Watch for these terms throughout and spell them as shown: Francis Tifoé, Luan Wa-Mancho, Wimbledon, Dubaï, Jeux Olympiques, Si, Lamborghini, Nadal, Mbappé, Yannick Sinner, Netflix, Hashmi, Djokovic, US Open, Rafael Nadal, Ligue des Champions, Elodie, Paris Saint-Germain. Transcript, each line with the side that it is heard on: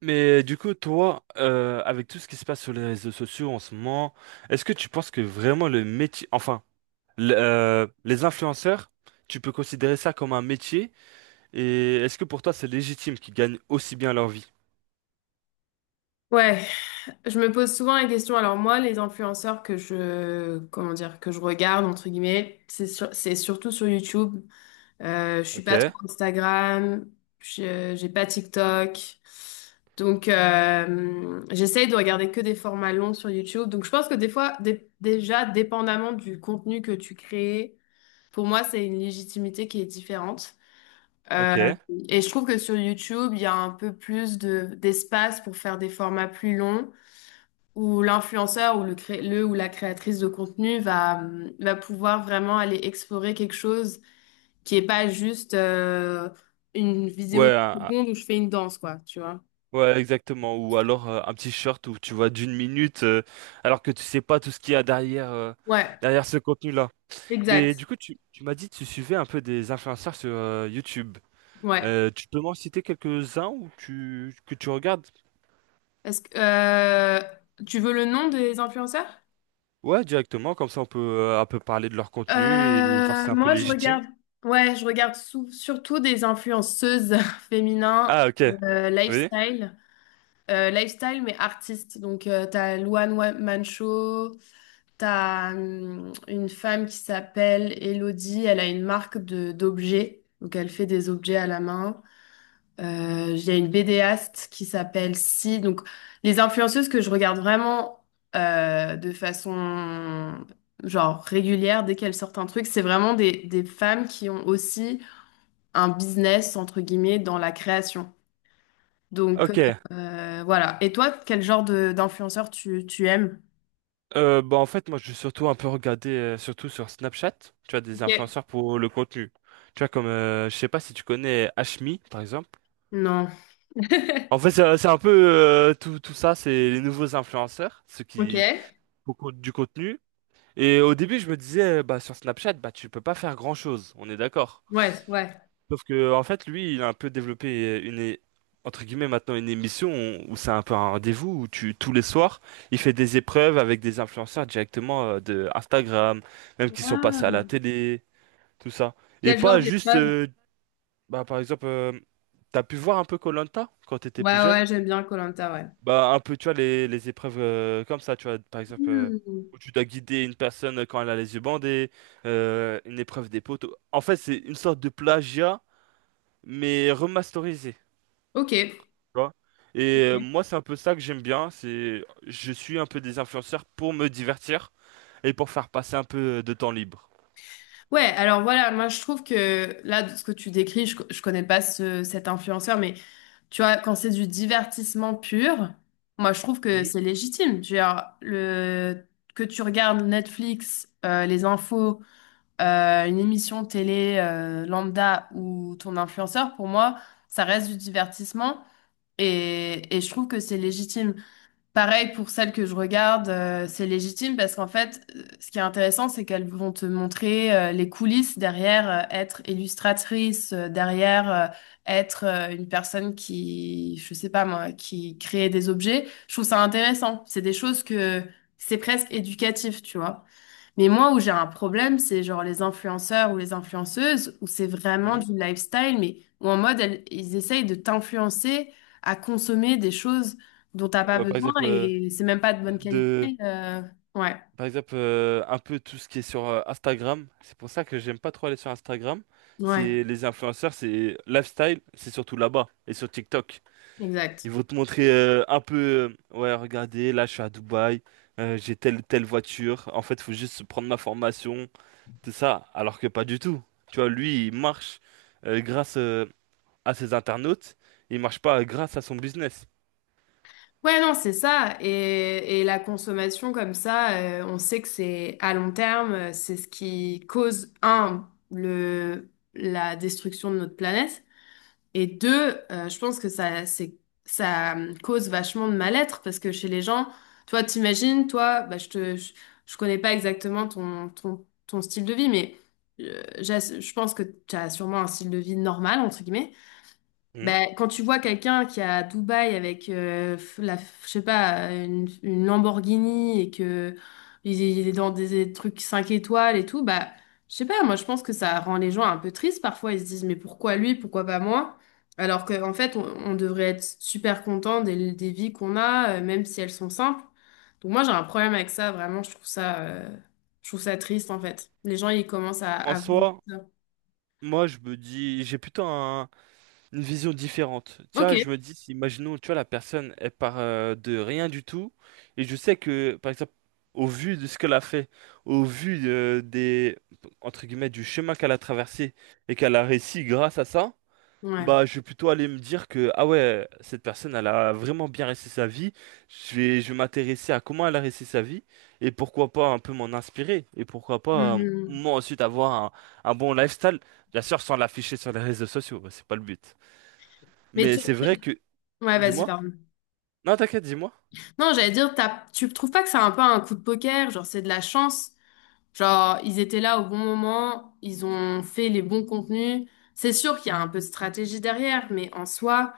right: Mais du coup, toi, avec tout ce qui se passe sur les réseaux sociaux en ce moment, est-ce que tu penses que vraiment le métier, enfin, les influenceurs, tu peux considérer ça comme un métier? Et est-ce que pour toi, c'est légitime qu'ils gagnent aussi bien leur vie?
left: Ouais, je me pose souvent la question. Alors moi, les influenceurs que je regarde entre guillemets, c'est surtout sur YouTube. Je suis
right: Ok,
left: pas trop Instagram, j'ai pas TikTok, donc j'essaye de regarder que des formats longs sur YouTube. Donc je pense que des fois, déjà, dépendamment du contenu que tu crées, pour moi, c'est une légitimité qui est différente. Euh,
right: ok.
left: et je trouve que sur YouTube, il y a un peu plus de d'espace pour faire des formats plus longs où l'influenceur ou le ou la créatrice de contenu va pouvoir vraiment aller explorer quelque chose qui est pas juste une vidéo
right: Ouais,
left: de seconde où je fais une danse, quoi, tu vois.
right: ouais, exactement. Ou alors un petit short où tu vois d'une minute, alors que tu sais pas tout ce qu'il y a derrière,
left: Ouais,
right: derrière ce contenu-là. Mais
left: exact.
right: du coup, tu m'as dit que tu suivais un peu des influenceurs sur YouTube.
left: Ouais.
right: Tu peux m'en citer quelques-uns ou tu, que tu regardes?
left: Est-ce que tu veux le nom des influenceurs?
right: Ouais, directement, comme ça on peut un peu parler de leur contenu et voir si c'est un peu
left: Moi, je
right: légitime.
left: regarde. Ouais, je regarde surtout des influenceuses féminines,
right: Ah, ok, oui.
left: lifestyle, lifestyle mais artistes. Donc, tu as Mancho. T'as une femme qui s'appelle Elodie, elle a une marque de d'objets, donc elle fait des objets à la main. Il y a une BDaste qui s'appelle Si. Donc les influenceuses que je regarde vraiment de façon genre régulière, dès qu'elles sortent un truc, c'est vraiment des femmes qui ont aussi un business entre guillemets dans la création. Donc
right: Ok.
left: voilà. Et toi, quel genre de d'influenceur tu aimes?
right: Bah en fait, moi je vais surtout un peu regarder, surtout sur Snapchat, tu as des
left: Ok.
right: influenceurs pour le contenu. Tu vois, comme, je sais pas si tu connais Hashmi, par exemple.
left: Non.
right: En fait, c'est un peu tout, tout ça, c'est les nouveaux influenceurs, ceux
left: Ok.
right: qui beaucoup du contenu. Et au début, je me disais, bah sur Snapchat, bah tu peux pas faire grand-chose, on est d'accord.
left: Ouais, ouais.
right: Sauf que, en fait, lui, il a un peu développé entre guillemets, maintenant une émission où c'est un peu un rendez-vous où tu, tous les soirs, il fait des épreuves avec des influenceurs directement de Instagram, même qui sont passés à
left: Ah,
right: la télé, tout ça. Et
left: quel genre
right: pas juste,
left: d'épreuve?
right: bah, par exemple, t'as pu voir un peu koh quand t'étais
left: Ouais,
right: plus
left: ouais,
right: jeune?
left: j'aime bien koh ouais.
right: Bah, un peu, tu vois, les épreuves comme ça, tu vois, par exemple,
left: Hmm.
right: où tu dois guider une personne quand elle a les yeux bandés, une épreuve des poteaux. En fait, c'est une sorte de plagiat, mais remasterisé.
left: Ok.
right: Tu vois. Et moi, c'est un peu ça que j'aime bien, c'est je suis un peu des influenceurs pour me divertir et pour faire passer un peu de temps libre.
left: Ouais, alors voilà, moi je trouve que là, de ce que tu décris, je connais pas cet influenceur, mais tu vois, quand c'est du divertissement pur, moi je trouve que
right: Mhm,
left: c'est légitime. Tu vois, que tu regardes Netflix, les infos, une émission télé lambda ou ton influenceur, pour moi, ça reste du divertissement et je trouve que c'est légitime. Pareil pour celles que je regarde, c'est légitime parce qu'en fait, ce qui est intéressant, c'est qu'elles vont te montrer les coulisses derrière, être illustratrice, derrière, être une personne qui, je sais pas moi, qui crée des objets. Je trouve ça intéressant. C'est des choses que c'est presque éducatif, tu vois. Mais moi, où j'ai un problème, c'est genre les influenceurs ou les influenceuses, où c'est vraiment
right: mhm.
left: du lifestyle, mais où en mode, ils essayent de t'influencer à consommer des choses dont t'as pas
right: Par
left: besoin
right: exemple,
left: et c'est même pas de bonne qualité.
right: de,
left: euh, Ouais,
right: par exemple un peu tout ce qui est sur Instagram. C'est pour ça que j'aime pas trop aller sur Instagram.
left: ouais,
right: C'est les influenceurs, c'est lifestyle, c'est surtout là-bas et sur TikTok.
left: exact.
right: Ils vont te montrer un peu, ouais, regardez, là je suis à Dubaï, j'ai telle telle voiture. En fait, faut juste prendre ma formation. C'est ça, alors que pas du tout. Tu vois, lui, il marche grâce à ses internautes, il marche pas grâce à son business.
left: Ouais, non, c'est ça. Et la consommation comme ça, on sait que c'est à long terme, c'est ce qui cause, un, la destruction de notre planète. Et deux, je pense que ça cause vachement de mal-être parce que chez les gens, toi, t'imagines, toi, bah, je connais pas exactement ton style de vie, mais je pense que tu as sûrement un style de vie normal, entre guillemets.
right: Hmm.
left: Ben, quand tu vois quelqu'un qui est à Dubaï avec je sais pas, une Lamborghini et que il est dans des trucs 5 étoiles et tout, bah, je sais pas, moi je pense que ça rend les gens un peu tristes parfois. Ils se disent, mais pourquoi lui, pourquoi pas moi? Alors qu'en fait, on devrait être super content des vies qu'on a, même si elles sont simples. Donc moi j'ai un problème avec ça, vraiment, je trouve ça triste en fait. Les gens, ils commencent
right: En
left: à vouloir
right: soi,
left: ça.
right: moi, je me dis, une vision différente.
left: Ok,
right: Tiens, je me dis, si, imaginons, tu vois, la personne, elle part de rien du tout, et je sais que, par exemple, au vu de ce qu'elle a fait, au vu des, entre guillemets, du chemin qu'elle a traversé, et qu'elle a réussi grâce à ça.
left: ouais.
right: Bah, je vais plutôt aller me dire que, ah ouais, cette personne, elle a vraiment bien réussi sa vie. Je vais m'intéresser à comment elle a réussi sa vie et pourquoi pas un peu m'en inspirer et pourquoi pas,
left: Mhm.
right: moi ensuite, un bon lifestyle. Bien sûr, sans l'afficher sur les réseaux sociaux, bah, c'est pas le but.
left: Mais
right: Mais
left: tu...
right: c'est vrai que,
left: Ouais, vas-y,
right: dis-moi,
left: pardon.
right: non, t'inquiète, dis-moi,
left: Non, j'allais dire, tu trouves pas que c'est un peu un coup de poker, genre c'est de la chance. Genre, ils étaient là au bon moment, ils ont fait les bons contenus. C'est sûr qu'il y a un peu de stratégie derrière, mais en soi,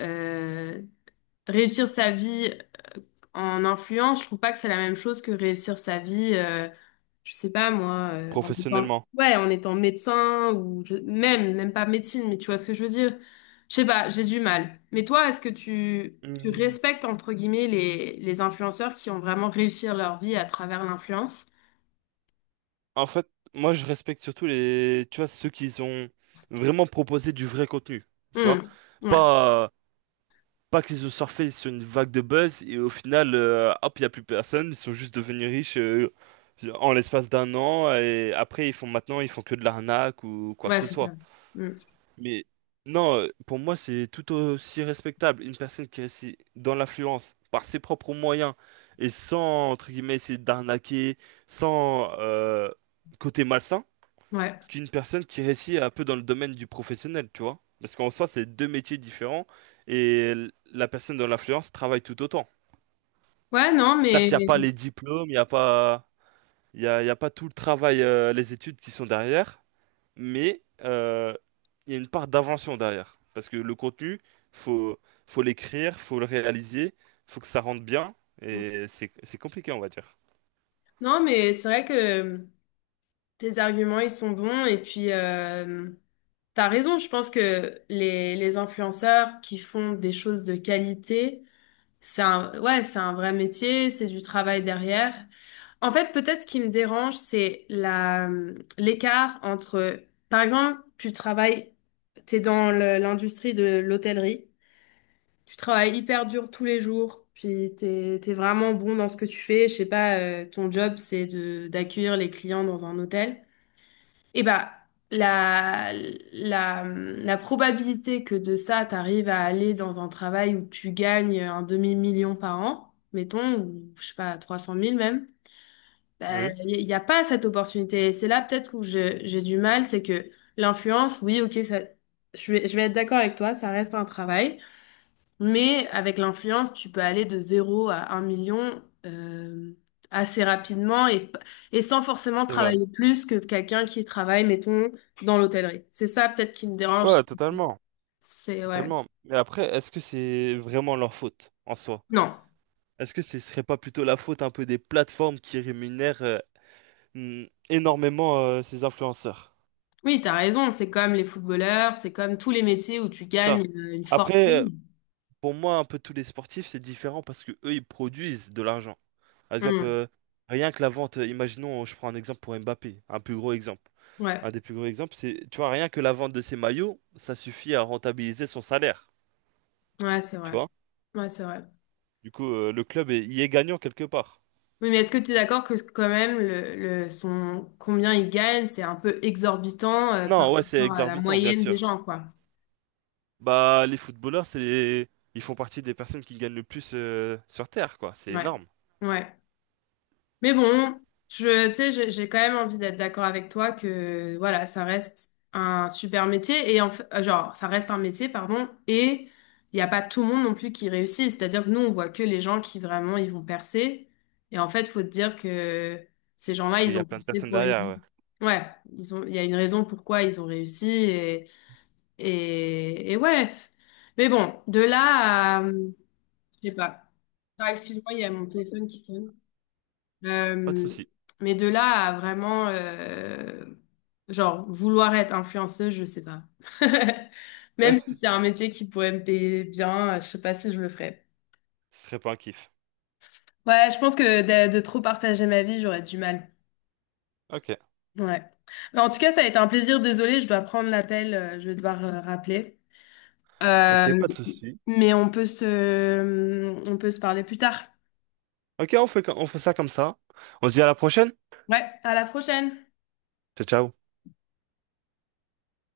left: euh, réussir sa vie en influence, je trouve pas que c'est la même chose que réussir sa vie. Je sais pas moi,
right: professionnellement.
left: ouais, en étant médecin ou même, même pas médecine, mais tu vois ce que je veux dire? Je sais pas, j'ai du mal. Mais toi, est-ce que tu
right: Hmm,
left: respectes entre guillemets les influenceurs qui ont vraiment réussi leur vie à travers l'influence?
right: en fait, moi, je respecte surtout les, tu vois, ceux qui ont vraiment proposé du vrai contenu, tu vois.
left: Hmm. Ouais,
right: pas pas qu'ils ont surfé sur une vague de buzz et au final, hop, il n'y a plus personne. Ils sont juste devenus riches en l'espace d'un an et après, ils font que de l'arnaque ou quoi que
left: ouais,
right: ce
left: c'est
right: soit.
left: ça. Hmm.
right: Mais non, pour moi, c'est tout aussi respectable. Une personne qui réussit dans l'influence par ses propres moyens et sans, entre guillemets, essayer d'arnaquer, sans côté malsain,
left: Ouais,
right: qu'une personne qui réussit un peu dans le domaine du professionnel, tu vois. Parce qu'en soi, c'est deux métiers différents et la personne dans l'influence travaille tout autant.
left: ouais,
right: Certes, il n'y a pas les diplômes, il n'y a pas, il y a pas tout le travail, les études qui sont derrière, mais il y a une part d'invention derrière. Parce que le contenu, faut, faut l'écrire, faut le réaliser, faut que ça rentre bien et c'est compliqué, on va dire.
left: non, mais c'est vrai que tes arguments ils sont bons et puis. T'as raison, je pense que les influenceurs qui font des choses de qualité, c'est un, ouais, c'est un vrai métier, c'est du travail derrière. En fait, peut-être ce qui me dérange, c'est l'écart entre, par exemple, tu travailles, t'es dans l'industrie de l'hôtellerie, tu travailles hyper dur tous les jours, puis t'es vraiment bon dans ce que tu fais. Je sais pas, ton job, c'est d'accueillir les clients dans un hôtel. Eh bah, la, la probabilité que de ça, t'arrives à aller dans un travail où tu gagnes un demi-million par an, mettons, ou je sais pas, trois cent mille même,
right: Oui,
left: il n'y a pas cette opportunité. Et c'est là peut-être où j'ai du mal, c'est que l'influence, oui, ok, ça, je vais être d'accord avec toi, ça reste un travail, mais avec l'influence, tu peux aller de zéro à un million assez rapidement et sans forcément
right: c'est vrai.
left: travailler plus que quelqu'un qui travaille, mettons, dans l'hôtellerie. C'est ça peut-être qui me dérange.
right: Ouais, totalement,
left: C'est ouais.
right: totalement. Mais après, est-ce que c'est vraiment leur faute en soi?
left: Non.
right: Est-ce que ce serait pas plutôt la faute un peu des plateformes qui rémunèrent énormément ces influenceurs?
left: Oui, t'as raison. C'est comme les footballeurs, c'est comme tous les métiers où tu
right: Ça.
left: gagnes une
right: Après,
left: fortune.
right: pour moi, un peu tous les sportifs, c'est différent parce que eux, ils produisent de l'argent. Par exemple,
left: Hmm.
right: rien que la vente, imaginons, je prends un exemple pour Mbappé, un plus gros exemple. Un
left: Ouais,
right: des plus gros exemples, c'est, tu vois, rien que la vente de ses maillots, ça suffit à rentabiliser son salaire,
left: ouais, c'est
right: tu
left: vrai.
right: vois?
left: Ouais, c'est vrai.
right: Du coup, y est gagnant quelque part.
left: Oui, mais est-ce que tu es d'accord que quand même le son combien il gagne, c'est un peu exorbitant par
right: Non, ouais, c'est
left: rapport à la
right: exorbitant, bien
left: moyenne des
right: sûr.
left: gens, quoi?
right: Bah, les footballeurs, c'est les- ils font partie des personnes qui gagnent le plus sur Terre, quoi. C'est
left: Ouais,
right: énorme
left: ouais. Mais bon, je, tu sais, j'ai quand même envie d'être d'accord avec toi que voilà, ça reste un super métier et en fait, ça reste un métier, pardon, et il n'y a pas tout le monde non plus qui réussit. C'est-à-dire que nous, on voit que les gens qui vraiment ils vont percer. Et en fait, faut te dire que ces gens-là,
right: qu'il
left: ils
right: y a
left: ont
right: plein de
left: percé
right: personnes
left: pour une.
right: derrière,
left: Raison.
right: ouais.
left: Ouais, ils ont, il y a une raison pourquoi ils ont réussi et ouais. Mais bon, de là à. Je sais pas. Ah, excuse-moi, il y a mon téléphone qui sonne.
right: Pas de
left: Euh,
right: souci.
left: mais de là à vraiment, vouloir être influenceuse, je sais pas. Même si c'est un métier qui pourrait me payer bien, je sais pas si je le ferais.
right: Ce serait pas un kiff.
left: Ouais, je pense que de trop partager ma vie, j'aurais du mal.
right: Ok.
left: Ouais. Mais en tout cas, ça a été un plaisir. Désolée, je dois prendre l'appel, je vais devoir rappeler. Euh,
right: Ok, pas de souci.
left: mais on peut se parler plus tard.
right: On fait ça comme ça. On se dit à la prochaine.
left: Ouais, à la prochaine!
right: Ciao, ciao.